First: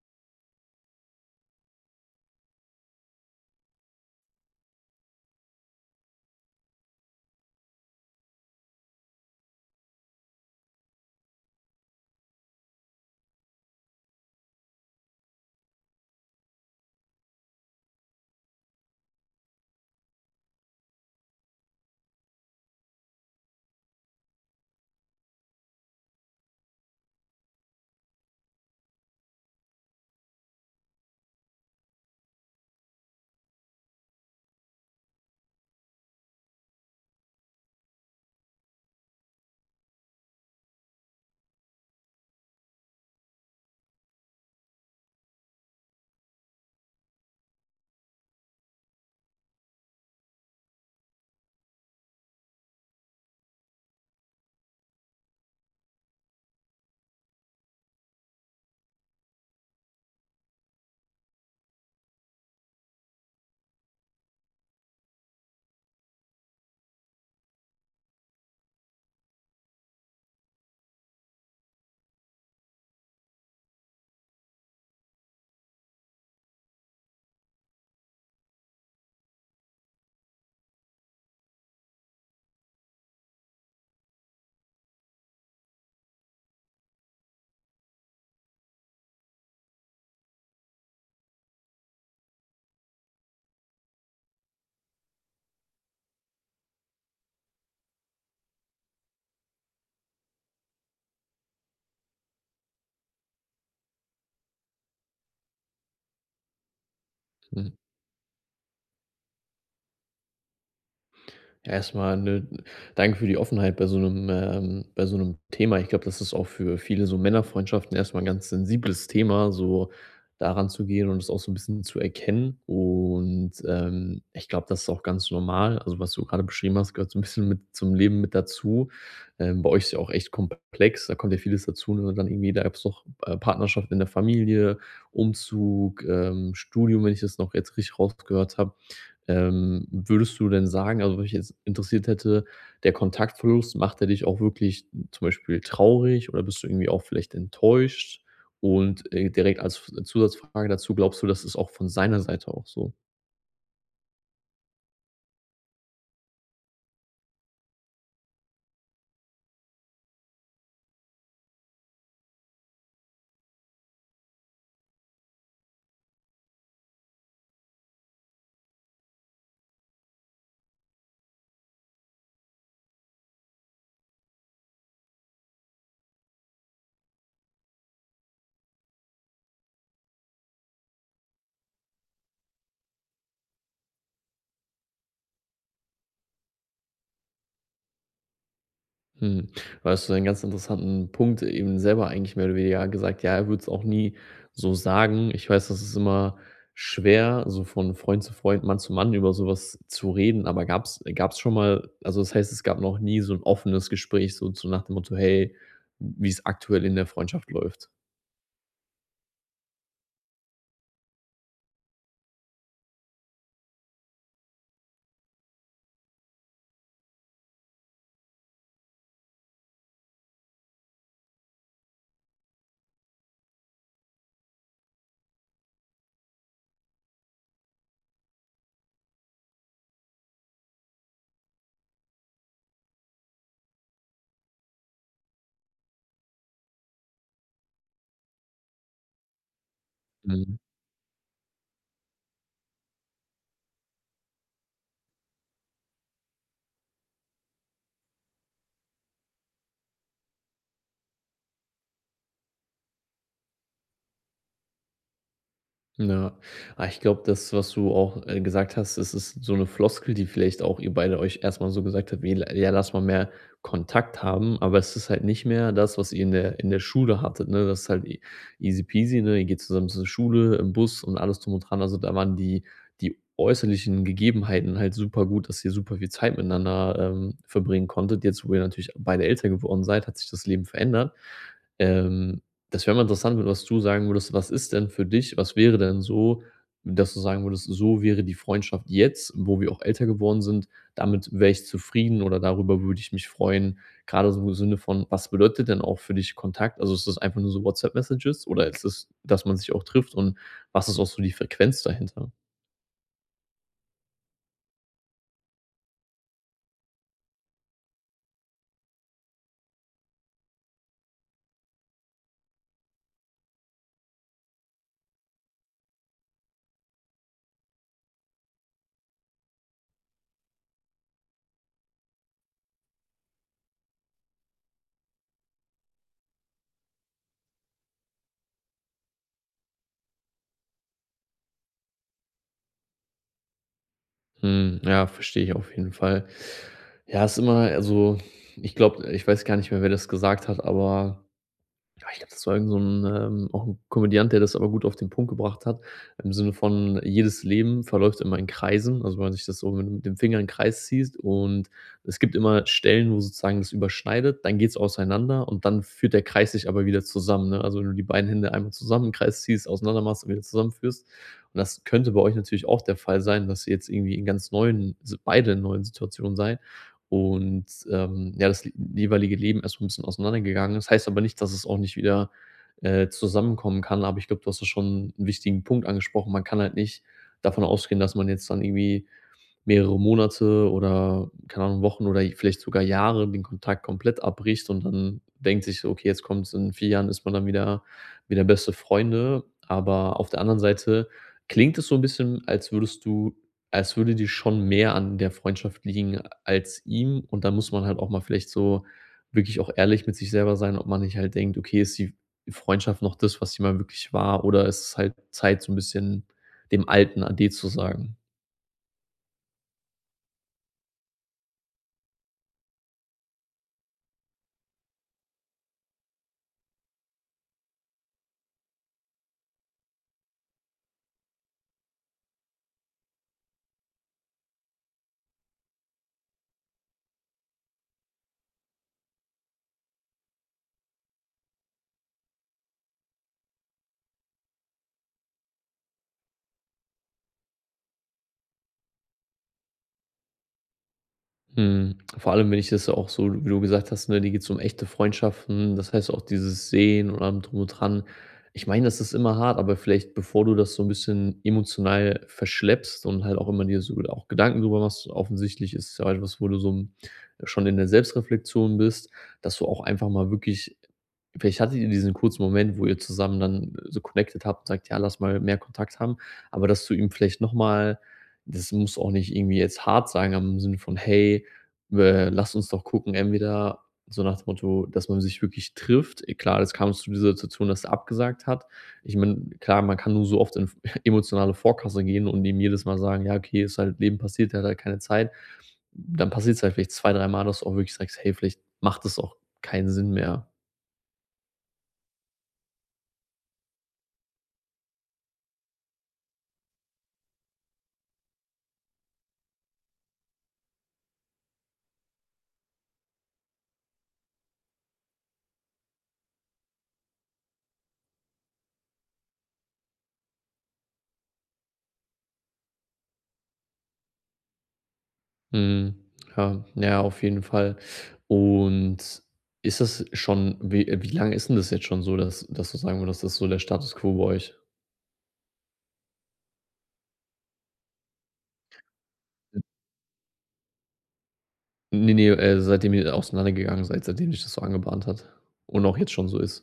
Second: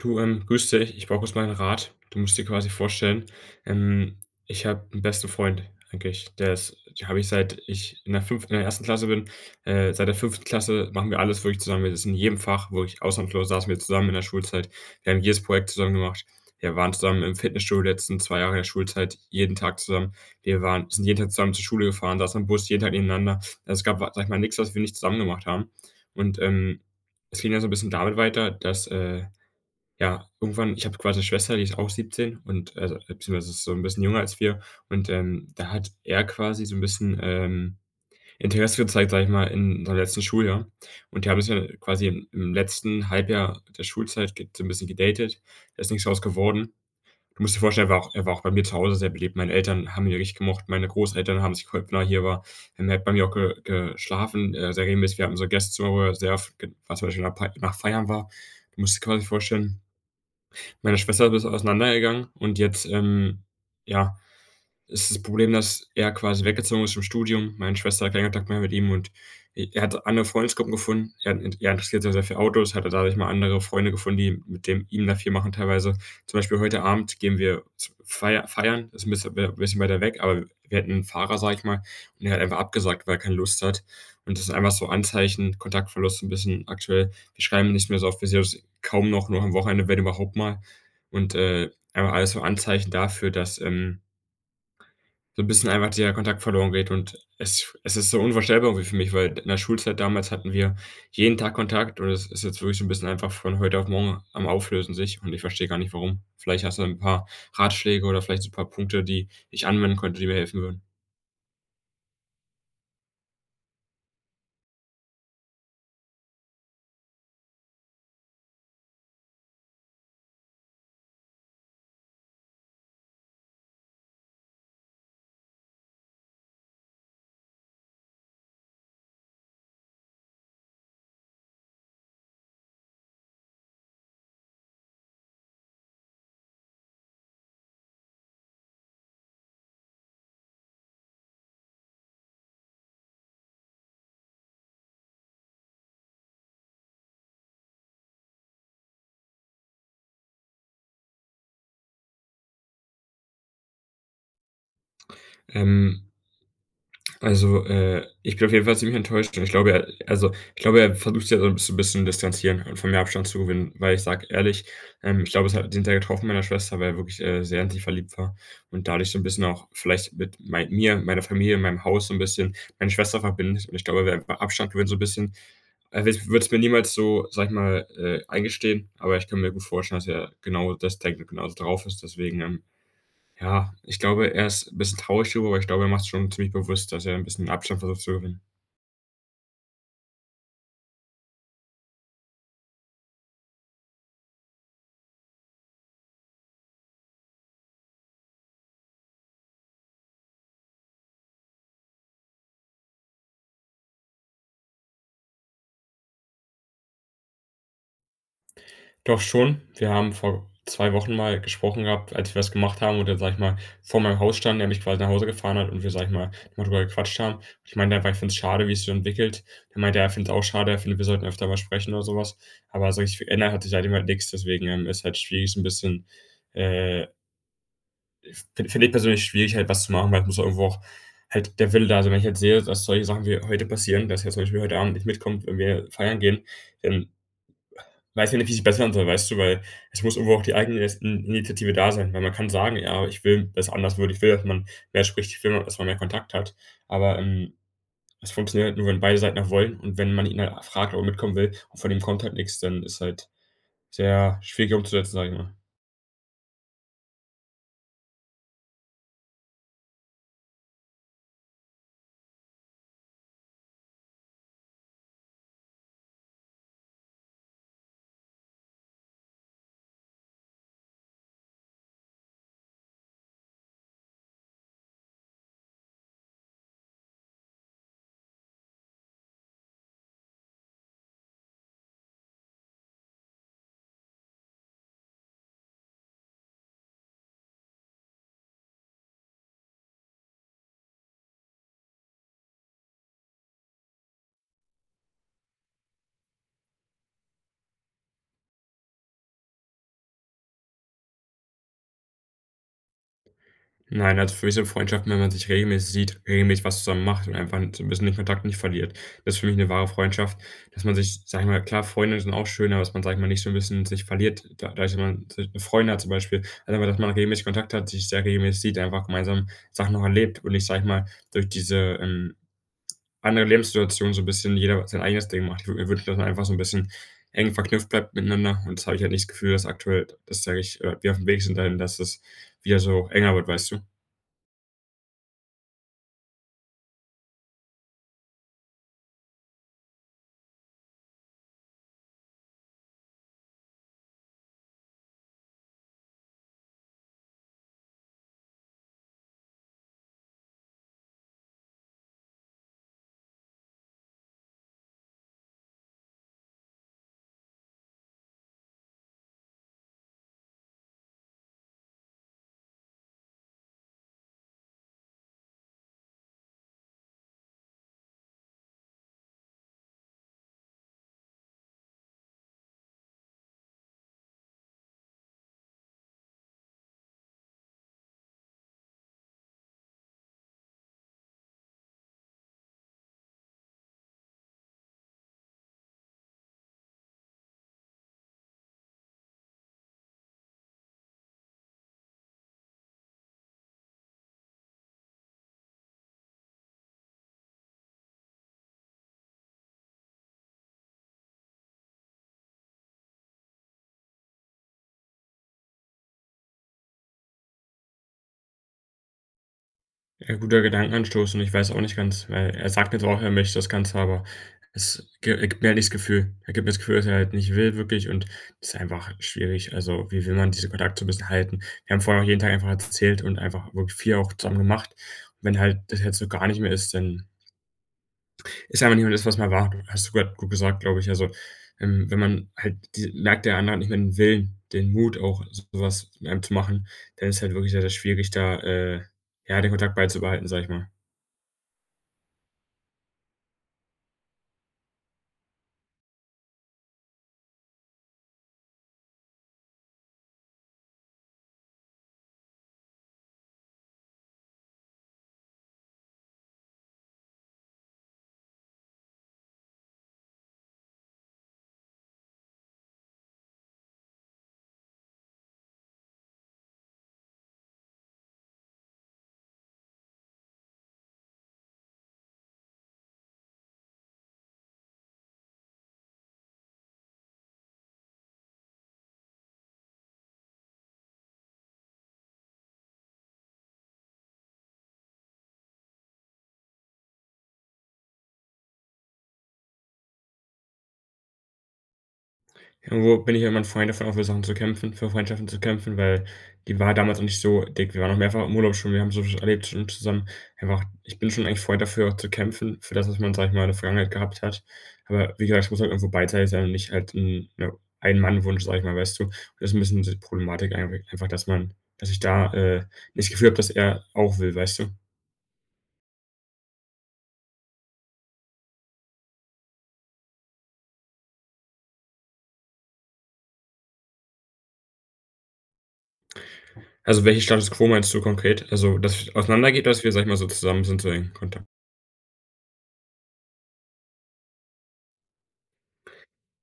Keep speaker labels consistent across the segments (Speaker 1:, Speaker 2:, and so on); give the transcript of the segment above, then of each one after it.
Speaker 1: Du, ähm, grüße dich, ich brauche kurz mal 'n Rat. Du musst dir quasi vorstellen, ähm, ich habe 'n besten Freund eigentlich, der ist den habe ich seit ich in der 5. in der 1. Klasse bin. Äh, seit der 5. Klasse machen wir alles wirklich zusammen. Das ist in jedem Fach wo ich ausnahmslos saßen wir zusammen in der Schulzeit, wir haben jedes Projekt zusammen gemacht. Wir waren zusammen im Fitnessstudio die letzten 2 Jahre der Schulzeit, jeden Tag zusammen. Wir waren sind jeden Tag zusammen zur Schule gefahren, saßen im Bus jeden Tag nebeneinander. Es gab, sage ich mal, nichts, was wir nicht zusammen gemacht haben. Und, ähm, es ging ja so 'n bisschen damit weiter, dass, äh, ja, irgendwann ich habe quasi 'ne Schwester, die ist auch 17 und, äh, beziehungsweise ist so 'n bisschen jünger als wir und, ähm, da hat er quasi so 'n bisschen, ähm, Interesse gezeigt, sage ich mal, in seinem letzten Schuljahr. Und die haben sich dann quasi im im letzten Halbjahr der Schulzeit, ge so 'n bisschen gedatet. Da ist nichts draus geworden. Du musst dir vorstellen, war auch er war auch bei mir zu Hause sehr beliebt. Meine Eltern haben ihn richtig gemocht. Meine Großeltern haben sich gefreut, wenn er hier war. Und er hat auch bei mir ge geschlafen, äh, sehr regelmäßig. Wir hatten unser Gästezimmer, wo er sehr f g was zum Beispiel nach p nach feiern war. Du musst dir quasi vorstellen, meine Schwester ist das auseinandergegangen und jetzt, ähm, ja, ist das Problem, dass er quasi weggezogen ist zum Studium. Meine Schwester hat keinen Kontakt mehr mit ihm und i er hat andere Freundesgruppen gefunden. Er hat 'ne er interessiert sich sehr für Autos, hatte dadurch mal andere Freunde gefunden, die mit dem ihm da viel machen teilweise. Zum Beispiel heute Abend gehen wir z feier feiern, ist 'n bisschen w bisschen weiter weg, aber, äh, wir hätten 'n Fahrer, sage ich mal, und er hat einfach abgesagt, weil er keine Lust hat. Und das sind einfach so Anzeichen, Kontaktverlust so 'n bisschen aktuell. Wir schreiben nicht mehr so oft, wir sehen uns kaum noch, nur am Wochenende, wenn überhaupt mal. Und, äh, einfach alles so Anzeichen dafür, dass, ähm so 'n bisschen einfach der Kontakt verloren geht. Und es es ist so unvorstellbar irgendwie für mich, weil in der Schulzeit damals hatten wir jeden Tag Kontakt und es ist jetzt wirklich so 'n bisschen einfach von heute auf morgen am Auflösen sich und ich verstehe gar nicht, warum. Vielleicht hast du 'n paar
Speaker 2: Mhm.
Speaker 1: Ratschläge oder vielleicht so 'n paar Punkte, die ich anwenden könnte, die mir helfen würden.
Speaker 2: Ja, erst mal, ne, danke für die Offenheit bei so 'nem, ähm bei so 'nem Thema. Ich glaube, das ist auch für viele so Männerfreundschaften erst mal 'n ganz sensibles Thema, so da ranzugehen und das auch so 'n bisschen zu erkennen. Und, ähm, ich glaube, das ist auch ganz normal. Also, was du gerade beschrieben hast, gehört so 'n bisschen mit zum Leben mit dazu. Ähm, bei euch ist ja auch echt komplex, da kommt ja vieles dazu, und wenn man dann irgendwie, da jetzt noch, äh, noch Partnerschaft in der Familie, Umzug, ähm, Studium, wenn ich das noch jetzt richtig rausgehört habe. Ähm, würdest du denn sagen also, was mich jetzt interessiert hätte, der Kontaktverlust, macht der dich auch wirklich zum Beispiel traurig oder bist du irgendwie auch vielleicht enttäuscht? Und, äh, direkt als F Zusatzfrage dazu, glaubst du, das ist auch von seiner Seite auch so?
Speaker 1: Ähm also, äh, ich bin auf jeden fall ziemlich enttäuscht. Ich glaube, er also, ich glaube, er versucht sich halt so 'n bisschen bisschen distanzieren und von mir Abstand zu gewinnen, weil ich sage ehrlich, ähm, ich glaube, es hat den Teil getroffen meiner Schwester, weil er wirklich, äh, sehr in sie verliebt war und dadurch so 'n bisschen auch vielleicht mit mei mir, meiner Familie, meinem Haus so 'n bisschen, meine Schwester verbindet. Und ich glaube, er will einfach Abstand gewinnen so 'n bisschen. Also, i er würde es mir niemals so, sage ich mal, äh, eingestehen, aber ich kann mir gut vorstellen, dass er genau das denkt und genauso drauf ist, deswegen, ähm ja, ich glaube, er ist bisschen 'n bisschen traurig darüber, weil ich glaube, er macht sich schon ziemlich bewusst, dass er 'n bisschen Abstand versucht zu gewinnen.
Speaker 2: Mhm. Da hast du einen ganz interessanten Punkt eben selber eigentlich mehr oder weniger gesagt, ja, er würde es auch nie so sagen. Ich weiß, das ist immer schwer, so von Freund zu Freund, Mann zu Mann über so was zu reden. Aber gab es, äh gab es schon mal also, das heißt, es gab noch nie so 'n offenes Gespräch so zu nach dem Motto: Hey, wie's aktuell in der Freundschaft läuft.
Speaker 1: Doch schon. Wir haben vor 2 Wochen mal gesprochen gehabt, als wir was gemacht haben oder sage ich mal, vor meinem Haus standen, er mich quasi nach Hause gefahren hat und wir sage ich mal, mal drüber gequatscht haben. Ich meine halt, weil ich finde es schade, wie sich es so entwickelt. Er meint, ja, ich findet es auch schade. Er findet, wir sollten öfter mal sprechen oder so was. Aber so wirklich verändert hat sich halt immer nix, deswegen, ähm, ist halt schwierig so 'n bisschen, äh fin finde ich persönlich schwierig, halt was zu machen, weil es muss halt irgendwo auch halt der Wille da sein. Wenn ich jetzt sehe, dass solche Sachen wie heute passieren, dass er zum Beispiel heute Abend nicht mitkommt, wenn wir feiern gehen, dann weiß ich nicht, wie es sich bessern soll, weißt du? Weil es muss irgendwo auch die
Speaker 2: Mhm.
Speaker 1: Eigenin Initiative da sein, weil man kann sagen: „Ja, ich will, dass anders wird. Ich will, dass man mehr spricht. Ich will, dass man mehr Kontakt hat.“ Aber, ähm, es funktioniert halt nur, wenn beide Seiten auch wollen und wenn man ihn halt fragt, ob er mitkommen will und von ihm kommt halt nix, dann ist halt sehr schwierig umzusetzen, sage ich mal.
Speaker 2: Ja. Ah, ich glaube, das, was du auch, äh, gesagt hast, das ist so 'ne Floskel, die vielleicht auch ihr beide euch erst mal so gesagt habt, wie: „L ja, lass mal mehr Kontakt haben.“ Aber es ist halt nicht mehr das, was ihr in der in der Schule hattet, ne? Das ist halt easy-peasy, ne? Ihr geht zusammen zur Schule, im Bus und alles drum und dran. Also, da waren die die äußerlichen Gegebenheiten halt super gut, dass ihr super viel Zeit miteinander, ähm, verbringen konntet. Jetzt, wo ihr natürlich beide älter geworden seid, hat sich das Leben verändert. Ähm, das wäre mal interessant, was du sagen würdest, was ist denn für dich was wäre denn so, dass du sagen würdest: So wäre die Freundschaft jetzt, wo wir auch älter geworden sind damit wäre ich zufrieden oder darüber würde ich mich freuen? Grade so im Sinne von, was bedeutet denn auch für dich Kontakt? Also, ist das einfach nur so WhatsApp-Messages oder ist das, dass man sich auch trifft und was ist auch so die Frequenz dahinter?
Speaker 1: Nein, also für mich sind Freundschaften, wenn man sich regelmäßig sieht, regelmäßig was zusammen macht und einfach 'n so 'n bisschen den Kontakt nicht verliert. Das ist für mich 'ne wahre Freundschaft, dass man sich, sage ich mal klar, Freunde sind auch schön, aber dass man, sage ich mal, nicht so 'n bisschen sich verliert, da dadurch jemand 'ne Freundin hat zum Beispiel. Also, aber, dass man regelmäßig Kontakt hat, sich sehr regelmäßig sieht, einfach gemeinsam Sachen auch erlebt. Und nicht sage ich mal, durch diese, ähm, anderen Lebenssituation so 'n bisschen jeder sein eigenes Ding macht, ich würde mir wünschen, dass man einfach so 'n bisschen eng verknüpft bleibt miteinander und das habe ich halt nicht das Gefühl, dass aktuell, das sage ich, äh, wir aufm Weg sind da hin, dass das wieder so enger wird, weißt du?
Speaker 2: Hm, ja, verstehe ich auf jeden Fall. Ja, ist immer also ich glaube ich weiß gar nicht mehr, wer das gesagt hat, aber, ah, ich glaube, das war irgend so 'n, ähm auch 'n Komödiant, der das aber gut auf den Punkt gebracht hat im Sinne von jedes Leben verläuft immer in Kreisen, also wenn man sich das so mit dem Finger in den Kreis ziehst. Und es gibt immer Stellen, wo sozusagen es überschneidet, dann geht's auseinander und dann führt der Kreis sich aber wieder zusammen, ne? Also, wenn du die beiden Hände einmal zusammen im Kreis ziehst, auseinander machst und wieder zusammenführst. Und das könnte bei euch natürlich auch der Fall sein, dass jetzt irgendwie in ganz neuen Si beide in neuen Situationen seid und, ähm, ja, das jeweilige Leben erst mal 'n bisschen auseinandergegangen ist. Das heißt aber nicht, dass es auch nicht wieder, äh, zusammenkommen kann, aber ich glaube, du hast ja schon 'n wichtigen Punkt angesprochen. Man kann halt nicht davon ausgehen, dass man jetzt dann irgendwie mehrere Monate oder keine Ahnung, Wochen oder vielleicht sogar Jahre den Kontakt komplett abbricht und dann denkt sich so: „Okay, jetzt kommt's“, in 4 Jahren ist man dann wieder wieder beste Freunde. Aber auf der anderen Seite klingt es so 'n bisschen, als würdest du als würde dir schon mehr an der Freundschaft liegen als ihm. Und dann muss man halt auch mal vielleicht so wirklich auch ehrlich mit sich selber sein, ob man nicht halt denkt: „Okay, ist die F Freundschaft noch das, was sie mal wirklich war, oder ist es halt Zeit, so 'n bisschen dem alten ade zu sagen?“
Speaker 1: Ja. Guter Gedankenanstoß und ich weiß auch nicht ganz, weil er sagt jetzt auch, er möchte das Ganze, aber es gi er gibt mir halt nicht das Gefühl. Er gibt mir das Gefühl, dass er halt nicht will wirklich und ist einfach schwierig. Also, wie will man diesen Kontakt so 'n bisschen halten? Wir haben vorher auch jeden Tag einfach erzählt und einfach wirklich viel auch zusammen gemacht. Und wenn halt das jetzt so gar nicht mehr ist, dann ist einfach nicht mehr das was es einmal war. Hast du grad gut gesagt, glaube ich. Also, ähm, wenn man halt dies merkt der Andere hat nicht mehr den Willen, den Mut auch so was mit einem zu machen, dann ist halt wirklich sehr, sehr schwierig, da, äh, ja, den Kontakt beizubehalten, sage ich mal.
Speaker 2: Mhm. Vor allem wenn ich das ja auch so wie du gesagt hast, ne, dir geht's um echte Freundschaften. Das heißt auch dieses Sehen und allem drum und dran. Ich meine, das ist immer hart, aber vielleicht, bevor du das so 'n bisschen emotional verschleppst und halt auch immer dir so wohl auch Gedanken drüber machst, offensichtlich ist ja etwas, wo du so 'n schon in der Selbstreflexion bist, dass du auch einfach mal wirklich vielleicht hattet ihr diesen kurzen Moment, wo ihr zusammen dann so connected habt und sagt: „Ja, lass mal mehr Kontakt haben.“ Aber dass du ihm vielleicht noch mal das muss auch nicht irgendwie jetzt hart sein, aber im Sinn von: „Hey, we lass uns doch gucken entweder“, so nach dem Motto, dass man sich wirklich trifft. E klar, jetzt kam's zu dieser Situation, dass der abgesagt hat. Ich meine, klar, man kann nur so oft in v emotionale Vorkasse gehen und dem jedes Mal sagen: „Ja okay, ist halt Leben passiert der hat halt keine Zeit.“ Dann passiert's halt vielleicht 2, 3 Mal, dass du auch wirklich sagst: „Hey, vielleicht macht das auch keinen Sinn mehr.“
Speaker 1: Irgendwo bin ich ja immer 'n Freund davon, auch für Sachen zu kämpfen, für Freundschaften zu kämpfen, weil die war damals noch nicht so dick. Wir waren auch mehrfach im Urlaub schon, wir haben soviel schon erlebt schon zusammen wir haben auch ich bin schon eigentlich Freund, dafür auch zu kämpfen, für das, was man, sage ich mal, in der Vergangenheit gehabt hat. Aber wie gesagt, es muss halt auch irgendwo beidseitig sein und nicht halt 'n, ja, Ein-Mann-Wunsch, sage ich mal, weißt du? Und das ist 'n bisschen so die Problematik eig einfach, dass man dass ich da, äh, nicht das Gefühl habe, dass er auch will, weißt du?
Speaker 2: Mhm. Ja, ja, auf jeden Fall. Und ist es schon wie wie lang ist 'n das jetzt schon so, dass dass du sagen würdest, dass das so der Status quo bei euch?
Speaker 1: Also, welche Status quo meinst du konkret? Also, dass es auseinandergeht, oder dass wir, sage ich mal, so zusammen sind, so in Kontakt.
Speaker 2: Ne, ne, äh, seitdem ihr auseinandergegangen seid, seitdem sich das so angebahnt hat und auch jetzt schon so ist.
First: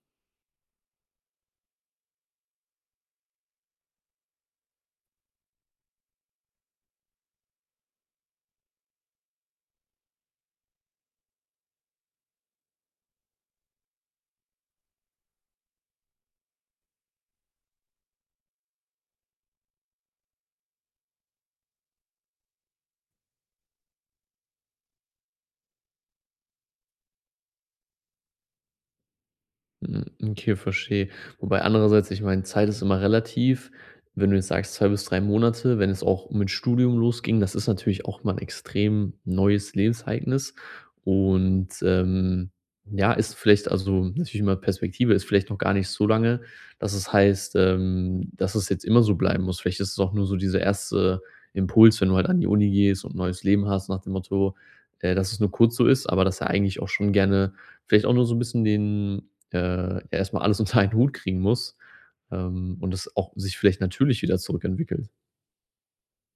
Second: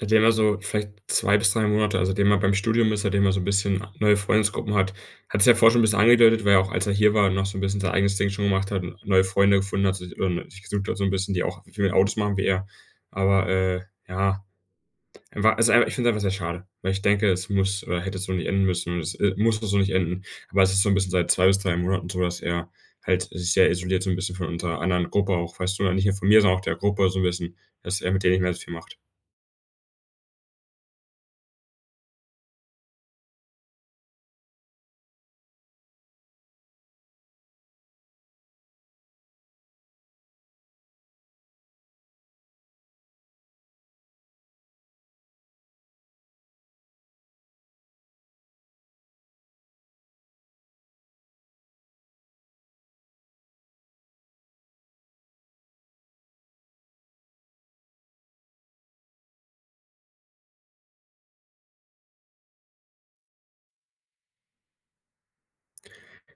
Speaker 1: Seitdem er so vielleicht 2 bis 3 Monate also, seitdem er beim Studium ist, seitdem er so 'n bisschen neue Freundesgruppen hat, hat sich ja vorher schon 'n bisschen angedeutet, weil er auch als er hier war, noch so 'n bisschen sein eigenes Ding schon gemacht hat, n neue Freunde gefunden hat, sich, ähm, gesucht hat so 'n bisschen, die auch, w viel mit Autos machen, wie er. Aber, äh, ja, er war ist einfach, ich finde es einfach sehr schade, weil ich denke, es muss oder hätte so nicht enden müssen, es, äh, muss das so nicht enden, aber es ist so 'n bisschen seit 2 bis 3 Monaten so, dass er halt sich sehr isoliert so 'n bisschen von unserer anderen Gruppe auch, weißt du, nicht nur von mir, sondern auch der Gruppe so 'n bisschen, dass er mit denen nicht mehr so viel macht.
Speaker 2: Hm, okay, verstehe. Wobei andererseits, ich meine, Zeit ist immer relativ, wenn du jetzt sagst, 2 bis 3 Monate, wenn es auch mit Studium losging, das ist natürlich auch mal 'n extrem neues Lebensereignis und, ähm, ja, ist vielleicht also, natürlich immer Perspektive ist vielleicht noch gar nicht so lange, dass es heißt, ähm, dass es jetzt immer so bleiben muss. Vielleicht ist es auch nur so dieser 1. Impuls, wenn du heut an die Uni gehst und neues Leben hast nach dem Motto, äh, dass es nur kurz so ist, aber dass er eigentlich auch schon gerne vielleicht auch nur so 'n bisschen den, äh erst mal alles unter einen Hut kriegen muss, ähm, und das auch sich vielleicht natürlich wieder zurückentwickelt.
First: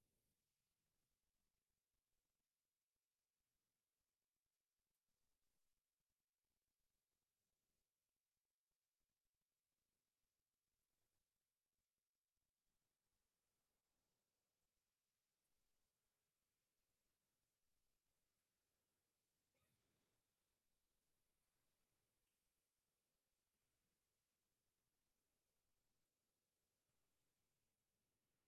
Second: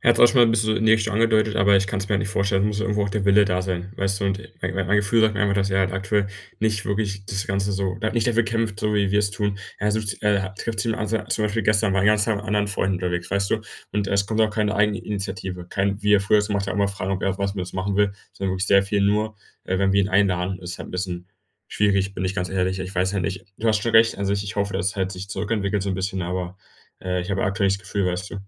Speaker 1: Er hat es auch schon mal 'n bisschen so in die Richtung schon angedeutet, aber ich kann es mir halt nicht vorstellen. Es muss ja irgendwo auch der Wille da sein, weißt du? Und mein mein Gefühl sagt mir einfach, dass er halt aktuell nicht wirklich das Ganze so da nicht dafür kämpft, so wie wir es tun. Er sucht, äh trifft sich zum [unintelligible] zum Beispiel gestern, war den ganzen Tag mit anderen Freunden unterwegs, weißt du? Und es kommt auch keine Eigeninitiative, kein wie er früher es gemacht hat, immer fragen, ob er auch was mit uns machen will, sondern wirklich sehr viel nur, äh, wenn wir ihn einladen. Ist halt 'n bisschen schwierig, bin ich ganz ehrlich. Ich weiß ja nicht du hast schon recht an sich. Ich hoffe, dass er halt sich zurückentwickelt, so 'n bisschen, aber, äh, ich habe aktuell nicht das Gefühl, weißt du.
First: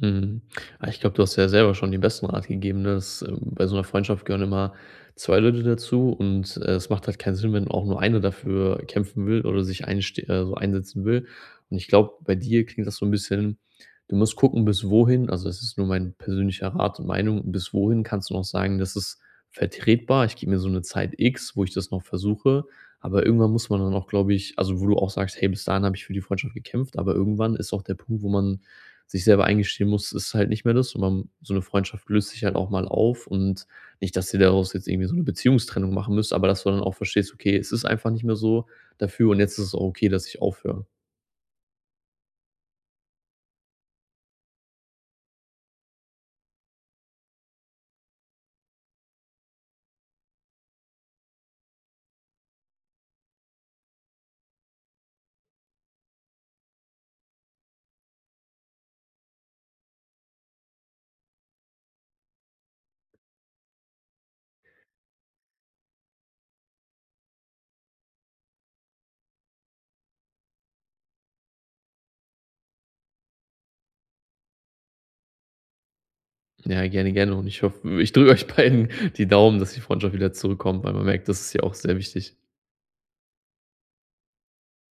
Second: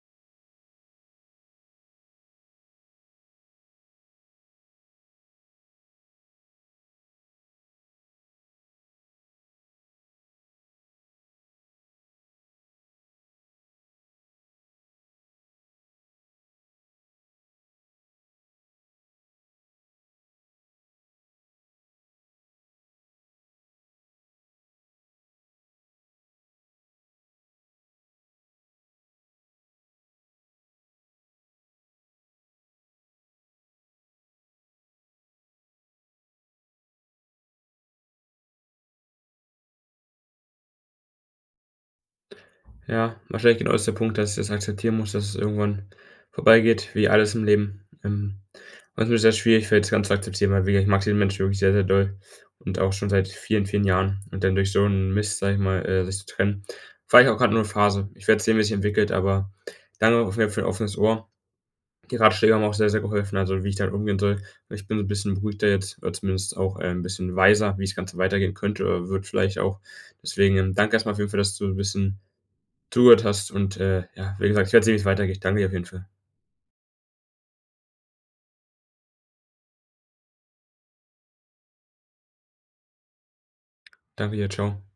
Speaker 2: Mhm. Ah, ich glaube, du hast dir ja selber schon den besten Rat gegeben, ne, dass, äh, bei so 'ner Freundschaft gehören immer 2 Leute dazu, und es macht halt keinen Sinn, wenn man auch nur einer dafür kämpfen will oder sich einsste äh, so einsetzen will. Und ich glaube, bei dir klingt das so 'n bisschen du musst gucken, bis wohin also, es ist nur mein persönlicher Rat und Meinung, bis wohin kannst du noch sagen: „Das ist vertretbar. Ich gebe mir so 'ne Zeit X, wo ich das noch versuche.“ Aber irgendwann muss man dann auch, glaube ich also, wo du auch sagst: „Hey, bis dahin habe ich für die Freundschaft gekämpft.“ Aber irgendwann ist auch der Punkt, wo man sich selber eingestehen muss, es ist halt nicht mehr das, und man so 'ne Freundschaft löst sich halt auch mal auf und nicht, dass ihr daraus jetzt irgendwie so 'ne Beziehungstrennung machen müsst, aber dass du dann auch verstehst, okay, es ist einfach nicht mehr so dafür, und jetzt ist es auch okay, dass ich aufhöre.
Speaker 1: Ja, wahrscheinlich genau das ist der Punkt, dass ich das akzeptieren muss, dass es irgendwann vorbeigeht, wie alles im Leben. Ähm, was mir sehr schwierig fällt das Ganze zu akzeptieren, weil wie ich mag diesen Mensch wirklich sehr, sehr doll und auch schon seit vielen, vielen Jahren, und dann durch so 'n Mist, sage ich mal, äh, sich zu trennen. Vielleicht auch grad nur 'ne Phase. Ich werde sehen, wie es sich entwickelt, aber danke auf jeden Fall für dein offenes Ohr. Die Ratschläge haben auch sehr, sehr geholfen, also, wie ich damit umgehen soll. Ich bin so 'n bisschen beruhigter jetzt oder zumindest auch, äh, ein bisschen weiser, wie das Ganze weitergehen könnte oder wird vielleicht auch. Deswegen danke erst mal auf jeden Fall, dass du 'n bisschen zugehört hast und, äh, ja, wie gesagt, ich werde sehen, wie es weitergeht. Ich danke dir auf jeden Fall.
Speaker 2: Ja, gerne, gerne. Und ich hoffe ich drücke euch beiden die Daumen, dass die Freundschaft wieder zurückkommt, weil man merkt, das ist dir auch sehr wichtig.
Speaker 1: Danke dir. Ciao.